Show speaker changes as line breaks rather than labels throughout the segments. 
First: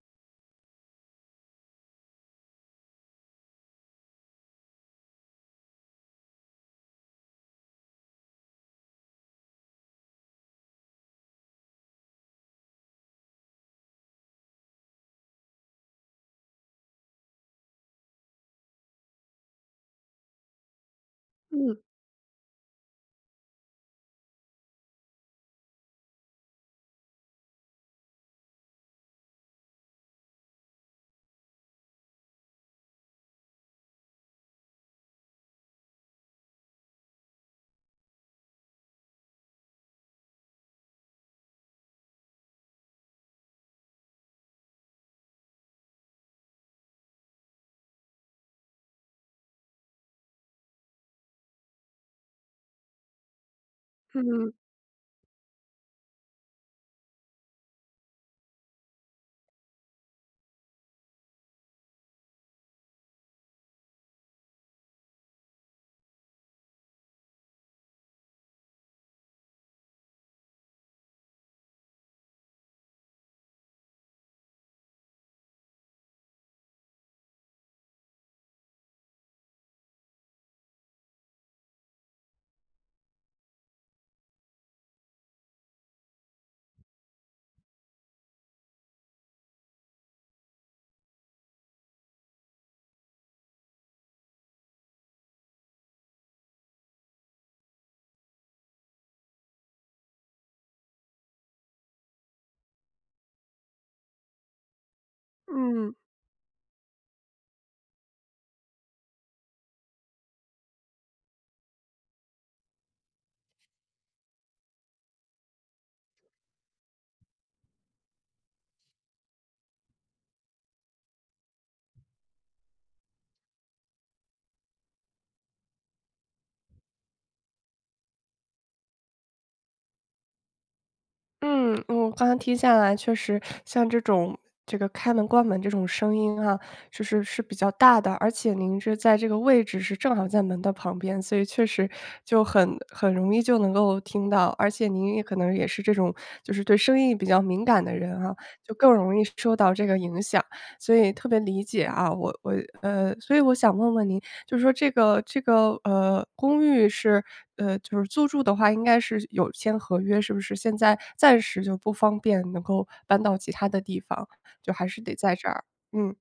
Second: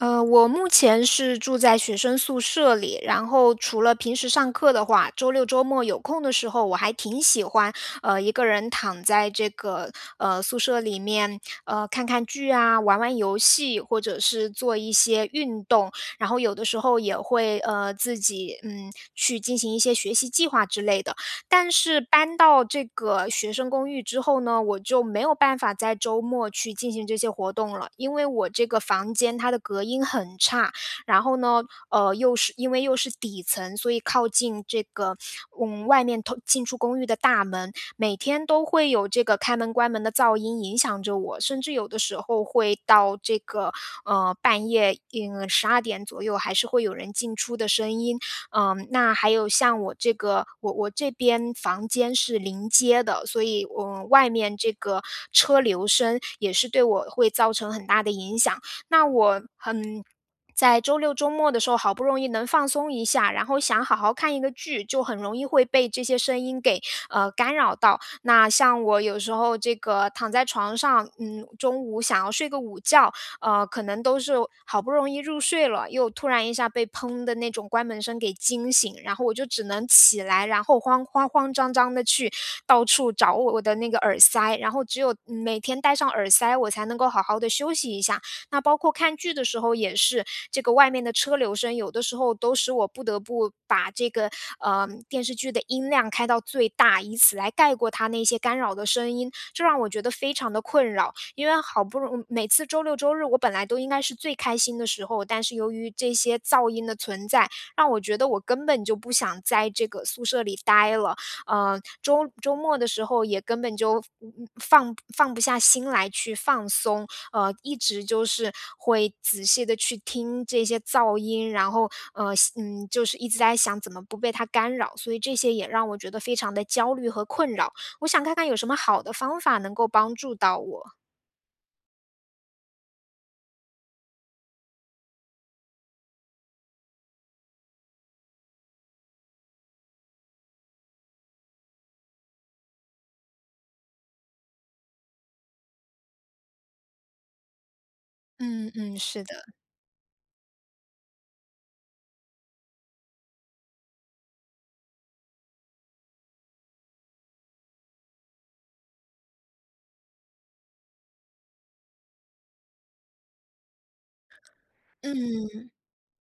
呃，我目前是住在学生宿舍里，然后除了平时上课的话，周六周末有空的时候，我还挺喜欢，呃，一个人躺在这个，呃，宿舍里面，呃，看看剧啊，玩玩游戏，或者是做一些运动，然后有的时候也会，呃，自己，嗯，去进行一些学习计划之类的。但
嗯。
是搬到这个学生公寓之后呢，我就没有办法在周末去进行这些活动了。因为我这个房间它的隔音很差，然后呢，呃，又是因为又是底层，所以靠近这个，嗯，外面通进出公寓的大门，每天都会有这个开门关门的噪音影响着我。甚至有的时候会到这个，呃，半夜，应12：00左右还是会有人进出的声音。嗯，那还有像我这个我我这边房间是临街的，所以我外
嗯。
面这个车流声，也是对我会造成很大的影响。那我很在周六周末的时候，好不容易能放松一下，然后想好好看一个剧，就很容易会被这些声音给，呃，干扰到。那像我有时候这个躺在床上，嗯，中午想要睡个午觉，呃，可能都是好不容易入睡了，又突然一下被砰的那种关门声给惊醒。然后我就只能起来，然后慌慌慌张张地去到处找我我的那个耳塞，然后只有每天戴上耳塞，我才能够好好地休息一下。那包括看剧的时候也是，这个外面的车流声，有的时候都使我不得不把这个，呃，电视剧的音量开到最大，以此来盖过它那些干扰的声音。这让我觉得非常地困扰。因为好不容易每次周六周日我本来都应该是最开心的时候，但是由于
嗯。
这些噪音的存在，让我觉得我根本就不想在这个宿舍里呆了。呃，周周末的时候也根本就，嗯，放不放不下心来去放松，呃，一直就是会仔细地去听这些噪音，然后，呃嗯，就是一直在想怎么不被它干扰。所以这些也让我觉得非常地焦虑和困扰，我想看看有什么好的方法能够帮助到我？
嗯，我刚才听下来确实，像这种这个开门关门这种声音啊，就是是比较大的，而且您是在这个位置是正好在门的旁边，所以确实，就很很容易就能够听到。而且您也可能也是这种，就是对声音比较敏感的人啊，
嗯，
就更
嗯，
容易
是的。
受到这个影响，所以特别理解啊。我我呃，所以我想问问您，就说这个这个，呃，公寓是，呃，就是租住的话应该是有签合约是不是？现在暂时就不方便能够搬到其它的地方，就还是得在这儿？
嗯。
嗯。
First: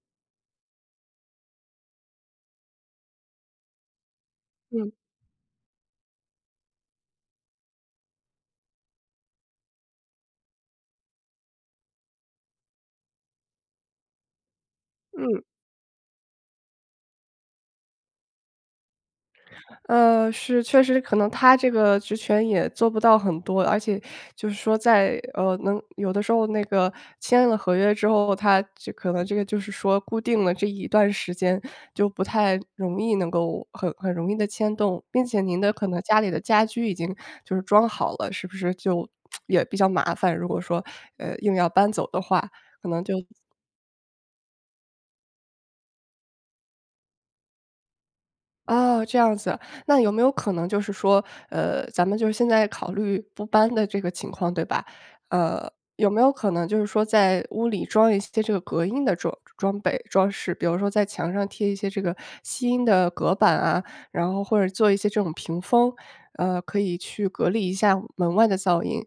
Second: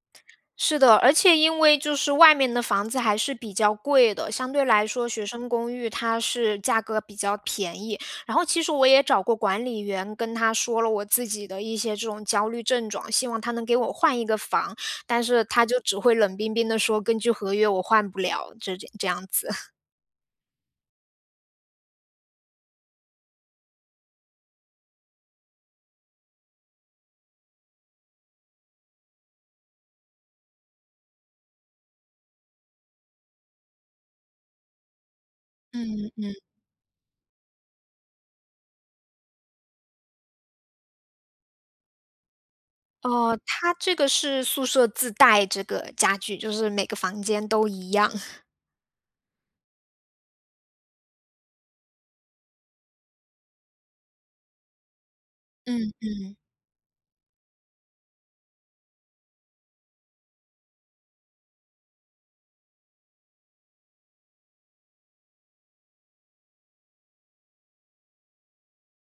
是的，而且因为就是外面的房子还是比较贵的，相对来
嗯。
说学生公寓它是价格比较便宜，然后其实我也找过管理员跟他说了我自己的一些这种焦虑症状，希望他能给我换一个房，但
嗯。
是他就只会冷冰冰地说，根据合约我换不了，这这这样子。
呃，是，确实可能他这个职权也做不到很多，而且，就是说在，呃，能有的时候那个签了合约之后，它这可能这个就是说固定了这一段时间就不太容易能够，很很容易地迁动，并且您的可能
嗯，
家里
嗯。
的家居已经就是装好了，是不是就，也比较麻烦，如果说，呃，硬要搬走的话，可能就
哦，它这个是宿舍自带这个家具，就是每个房间都一样。
哦，这样子。那有没有可能就是说，呃，咱们就现在考虑不搬的这个情况对吧？呃，
嗯，
有没有
嗯。
可能就是说在屋里装一些这个隔音的装装备、装饰？比如说在墙上贴一些这个吸音的隔板啊，然后或者做一些这种屏风，呃，可以去隔离一下门外的噪音。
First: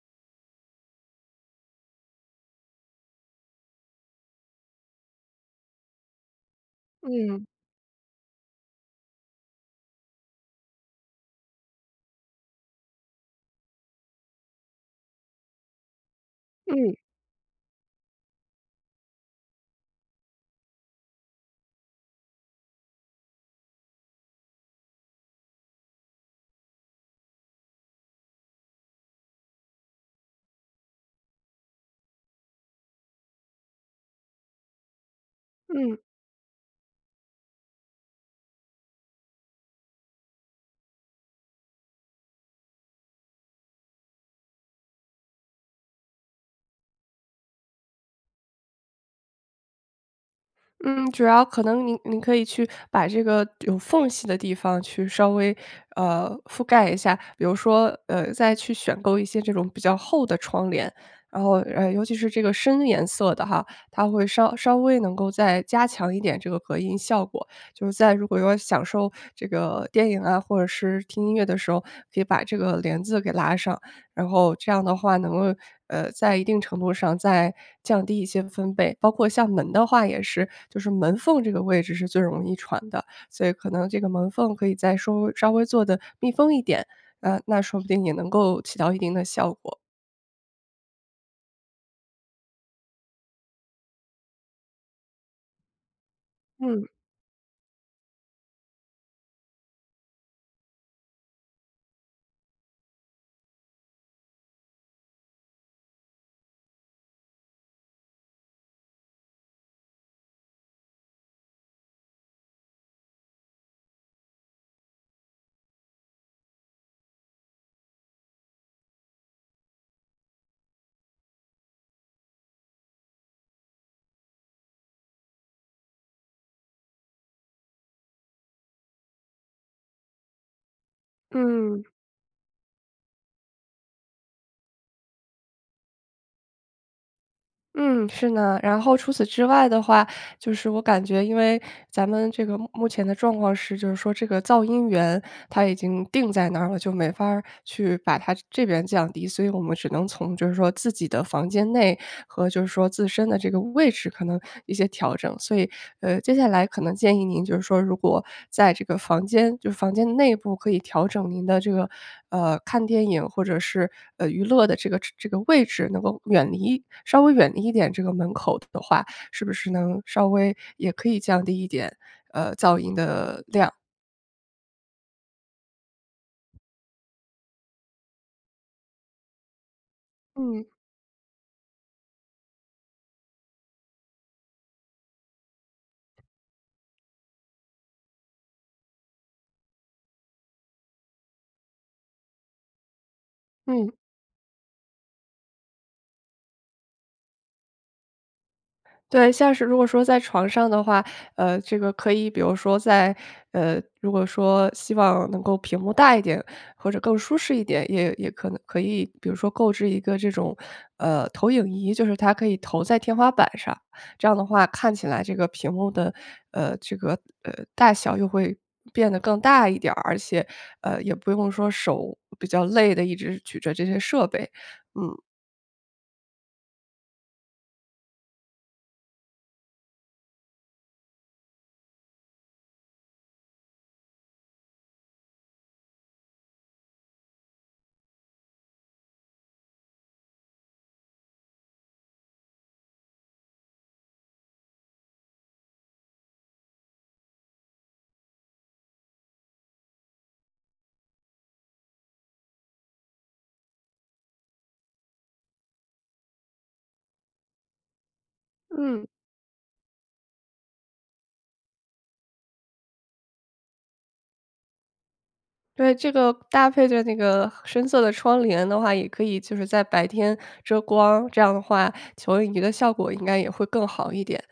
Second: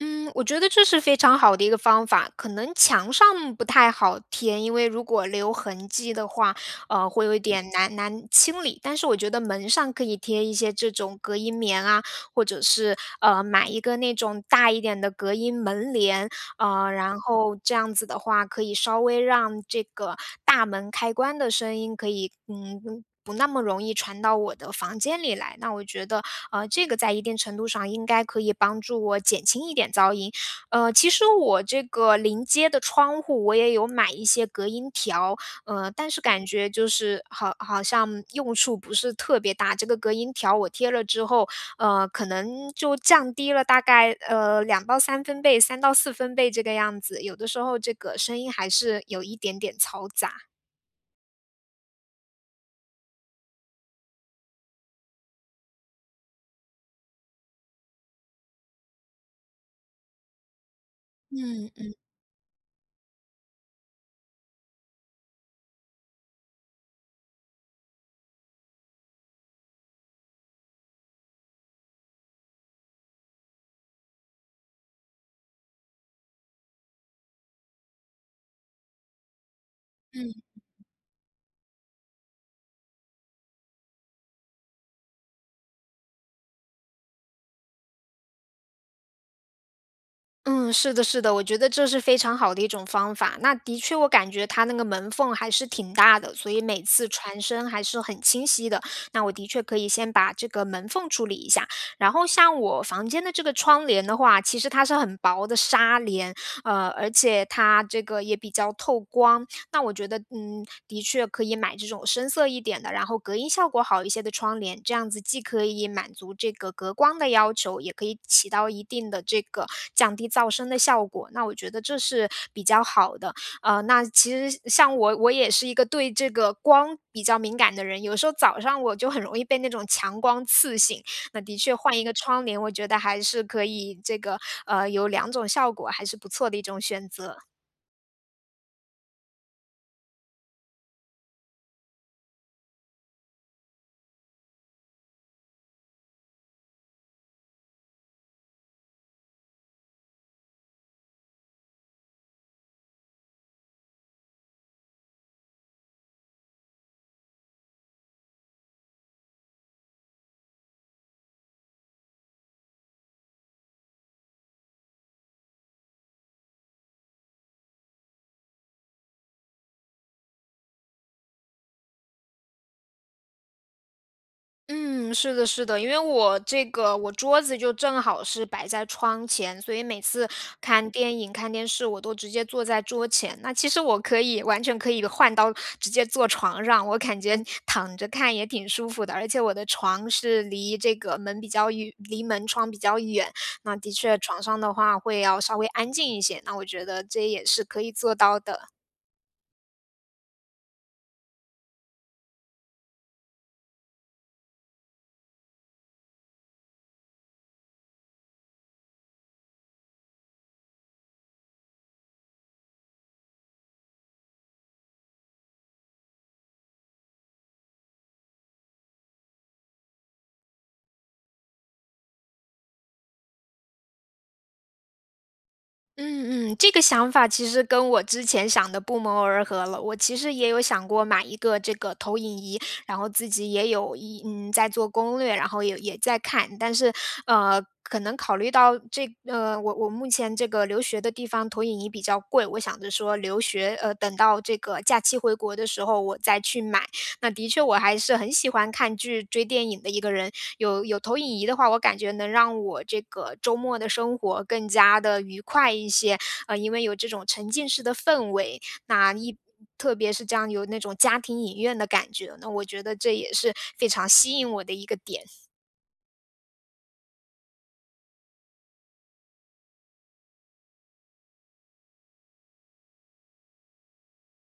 嗯，我觉得这是非常好的一个方法。可能墙上不太好贴，因为如果留痕迹的话，呃，会有一
嗯。
点难难清理，但是我觉得门上可以贴一些这种隔音棉啊，或者是，呃，买一个那种大一点的隔音门帘，呃，
嗯。
然后这样子的话，可以稍微让这个大门开关的声音，可以，嗯，不那么容易传到我的房间里来。那我觉得，呃，这个在一定程度上应该可以帮助我减轻一点噪音。呃，其实我这个临街的窗户，我也有买一些隔音条，呃，
嗯。
但是感觉就是好好像用处不是特别大。这个隔音条我贴了之后，呃，可能就降低了大概，呃，2到3分贝，3到4分贝这个样子，有的时候这个声音还是有一点点嘈杂。
嗯，主要可能您您可以去把这个有缝隙的地方去稍微，呃，覆盖一下。比如说，呃，再去选购一些这种比较厚的窗帘。然后，
嗯
呃，
嗯。
尤其是这个深颜色的哈，它会稍稍微能够再加强一点这个隔音效果。就是在如果要享受这个电影啊，或者是听音乐的时候，可以把这个帘子给拉上。然后这样的话能够，呃，在一定程度上再降低一些分贝，包括像门的话也
嗯。
是，就是门缝这个位置是最容易传的，所以可能这个门缝可以再稍微稍微做得密封一点，呃，那说不定也能够起到一定的效果。
嗯，是的是的，我觉得这是非常好的一种方法，那的确我感觉它那个门缝还是挺大的，所以每
嗯。
次传声还是很清晰的，那我的确可以先把这个门缝处理一下。然后像我房间的这个窗帘的话，其实它是很薄的纱帘，呃，而且它这个也比较透光，那我觉得，嗯，的确可以买这种深色一点的，然后隔音效果好一些的窗帘。这样子既可以满足这个隔光的要求，也可以起到一定的这个降低噪声的效果，那我觉得这是比较好的。呃，那其实，像我我也是一个对这个光比较敏感的人，有时候早上我就很容易被那种强光刺醒。那的确
嗯。
换一个窗帘，我觉得还是可以这个，呃，有两种效果还是不错的一种选择。
嗯，是呢。然后除此之外的话，就是我感觉，因为咱们这个目目前的状况是，就是说这个噪音源，它已经定在那儿了，就没法儿去把它这边降低，所以我们只能从就是说自己的房间内，和就是说自身的这个位置可能一些调整。所以，呃，接下来可能建议您就是说，如果在这个房间就是房间内部可以调整您的这个，呃，看电影或者是，呃，娱乐的这个这个位置，能够远离稍微远离一点这个门口的话，是不是能稍微也可以降低一点，呃，噪音的量。
嗯，是的是的，因为我这个我桌子就正好是摆在窗前，所以每次
嗯。
看电影、看电视，我都直接坐在桌前。那其实我可以完全可以换到直接坐床上，我感觉躺着看也挺舒服的，而且我的床是离这个门比较远离门窗比较远。那的
嗯。
确床上的话会要稍微安静一些，那我觉得这也是可以做到的。
对，像是如果说在床上的话，呃，这个可以比如说在呃，如果说希望能够屏幕大一点，或者更舒适一点，也也可能可以比如说购置一个这种，呃，投影仪就是它可以投在天花板上，这样的话看起来这个屏幕的，呃，这个，呃，大小又会变得更大一点儿，而且，呃，也不用说手比较累地一直举着这些设备，嗯。
嗯嗯，这个想法其实跟我之前想的不谋而合了，我其实也有想过买一个这个投影仪，然后自己也有一嗯，在做攻略，然后也也在看。但是，嗯，可能考虑到这嗯，我我目前这个留学的地方投影仪比较贵，我想着说留学，呃，等到这个假期回国的时候，我再去买。那的确我还是很喜欢看剧，追电影的一个人，有有投影仪的话，我感觉能让我这个周末的生活更加地愉快一些。嗯，因为有这种沉浸式的氛围，
嗯。
那一特别是这样有那种家庭影院的感觉，那我觉得这也是非常吸引我的一个点。
对，这个搭配着那个深色的窗帘的话也可以就是在白天遮光，这样的话投影仪的效果应该也会更好一点。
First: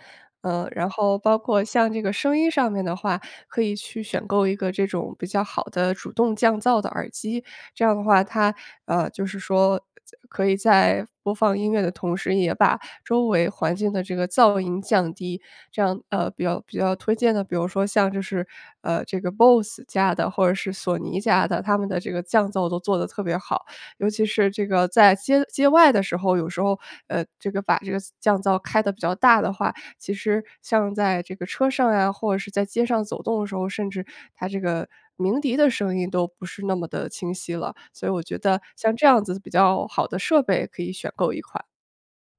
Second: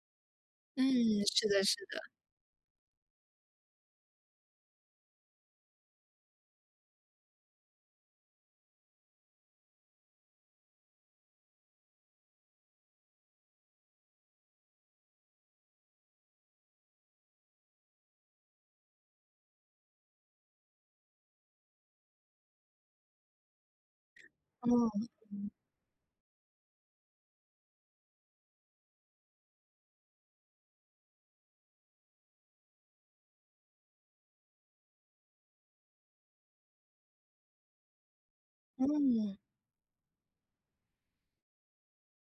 呃，
嗯，
然后包
是
括
的是
像这
的。
个声音上面的话，可以去选购一个这种比较好的主动降噪的耳机，这样的话它，呃，就是说就可以在播放音乐的同时也把周围环境的这个噪音降低，这样，呃，比较比较推荐的，比如说像就是，呃，这个 Bose 家的或者是索尼家的，它们的这个降噪都做得都特别好。尤其是这个
嗯。
在街
嗯。
街外的时候，有时候，呃，这个把这个降噪开得比较大的话，其实像在这个车上呀，或者是在街上走动的时候，甚至它这个鸣笛的声音都不是那么的清晰了。所以我觉得像这样
嗯。
子比较好的设备可以选购一款。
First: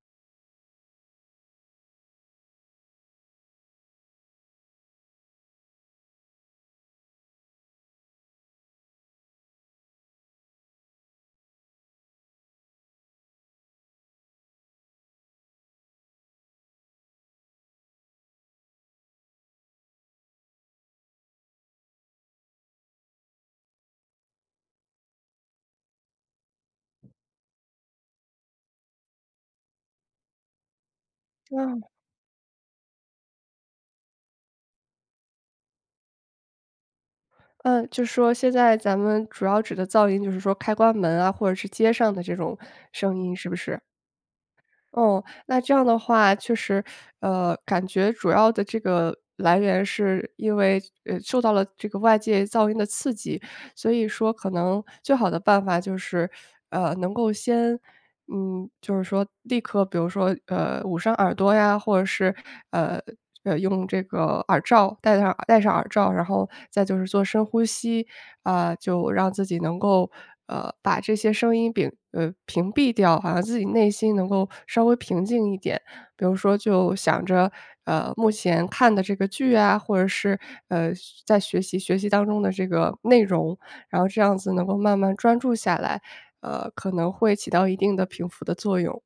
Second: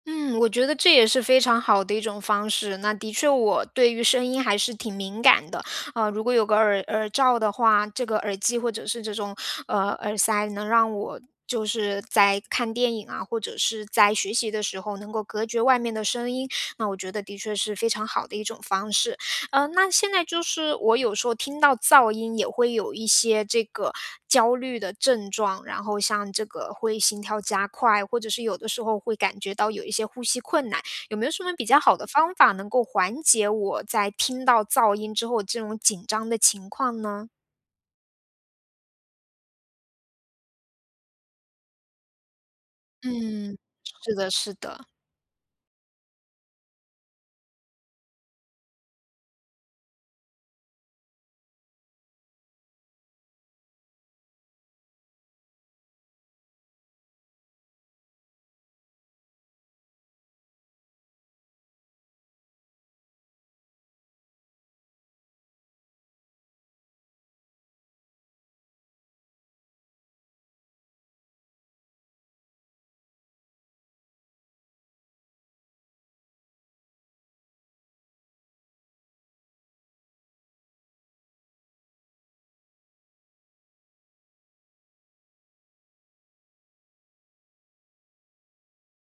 嗯，我觉得这也是非常好的一种方式。那的确我对于声音还是挺敏感的，呃，如果有个耳耳罩的话，这个耳机或者是这种，呃，耳塞，能让我就是在看电影啊，或者是在学习的时候，能够隔绝外面的声音，那我觉得的确是非常好的一种方式。呃，那现在就是我有时候听到噪音，也会有一些这个焦虑的症状，然后像这个会心跳加快，或者是有的时候会感觉到有一些呼吸困难，有没有什么比较
哇。
好的方法，能够缓解我在听到噪音之后这种紧张的情况呢？
嗯，就说现在咱们主要指的噪音，就是说开关门啊，或者是街上的这种声音是不
嗯，
是？
是的是的。
嗯。那这样的话，确实，呃，感觉主要的这个来源是因为，呃，受到了这个外界噪音的刺激。所以说可能最好的办法就是，呃，能够先嗯，就是说立刻比如说，呃，捂上耳朵呀，或者是，呃，用这个耳罩，戴上耳戴上耳罩，然后再就是做深呼吸，呃，就让自己能够，呃，把这些声音摒呃，屏蔽掉，好像自己内心能够稍微平静一点。比如说就想着，呃，目前看的这个剧啊，或者是，呃，学在学习学习当中的这个内容，然后这样子能够慢慢专注下来，呃，可能会起到一定的平抚的作用。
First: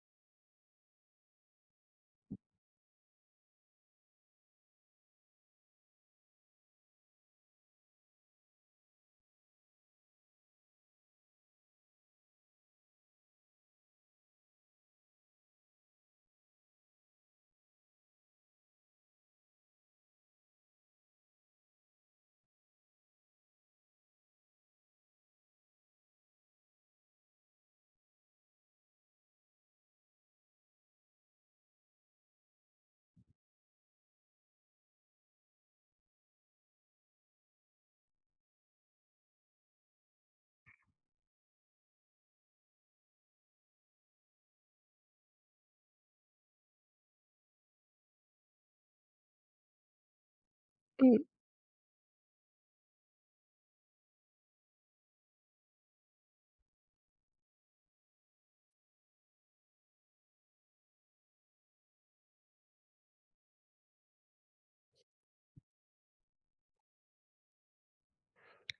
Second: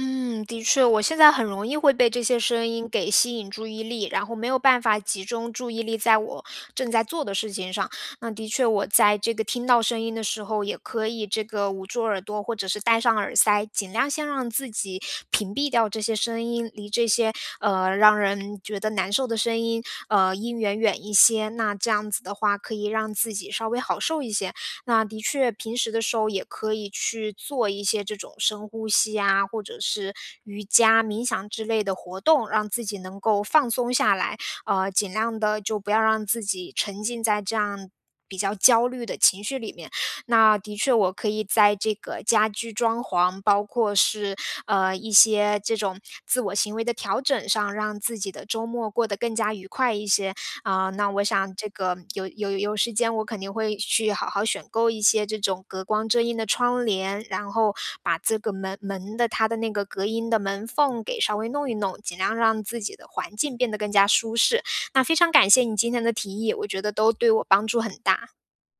嗯，的确。我现在很容易会被这些声音给吸引注意力，然后没有办法集中注意力在我正在做的事情上。那的确我在这个听到声音的时候，也可以这个捂住耳朵，或者是戴上耳塞，尽量先让自己屏蔽掉这些声音，离这些，呃，让人觉得难受的声音呃，音源远一些，那这样子的话可以让自己稍微好受一些。那的确平时的时候也可以去做一些这种深呼吸呀，或者是瑜伽、冥想之类的活动，让自己能够放松下来。呃，尽量地就不要让自己沉浸在这样比较焦虑的情绪里面。那的确我可以在这个家居装潢，包括是，呃，一些这种自我行为的调整上，让自己的周末过得更加愉快一些。呃，那
嗯。
我想这个有有有时间我肯定会去好好选购一些这种隔光遮荫的窗帘，然后把这个门门的它的那个隔音的门缝给稍微弄一弄，尽量让自己的环境变得更加舒适。那非常感谢你今天的提议，我觉得都对我帮助很大。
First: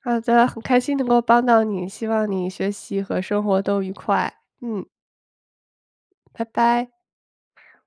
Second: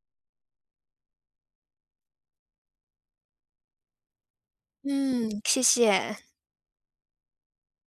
好的。很开心能够帮到你，希望你学习和生活都愉快。嗯。
嗯，谢谢。
拜拜。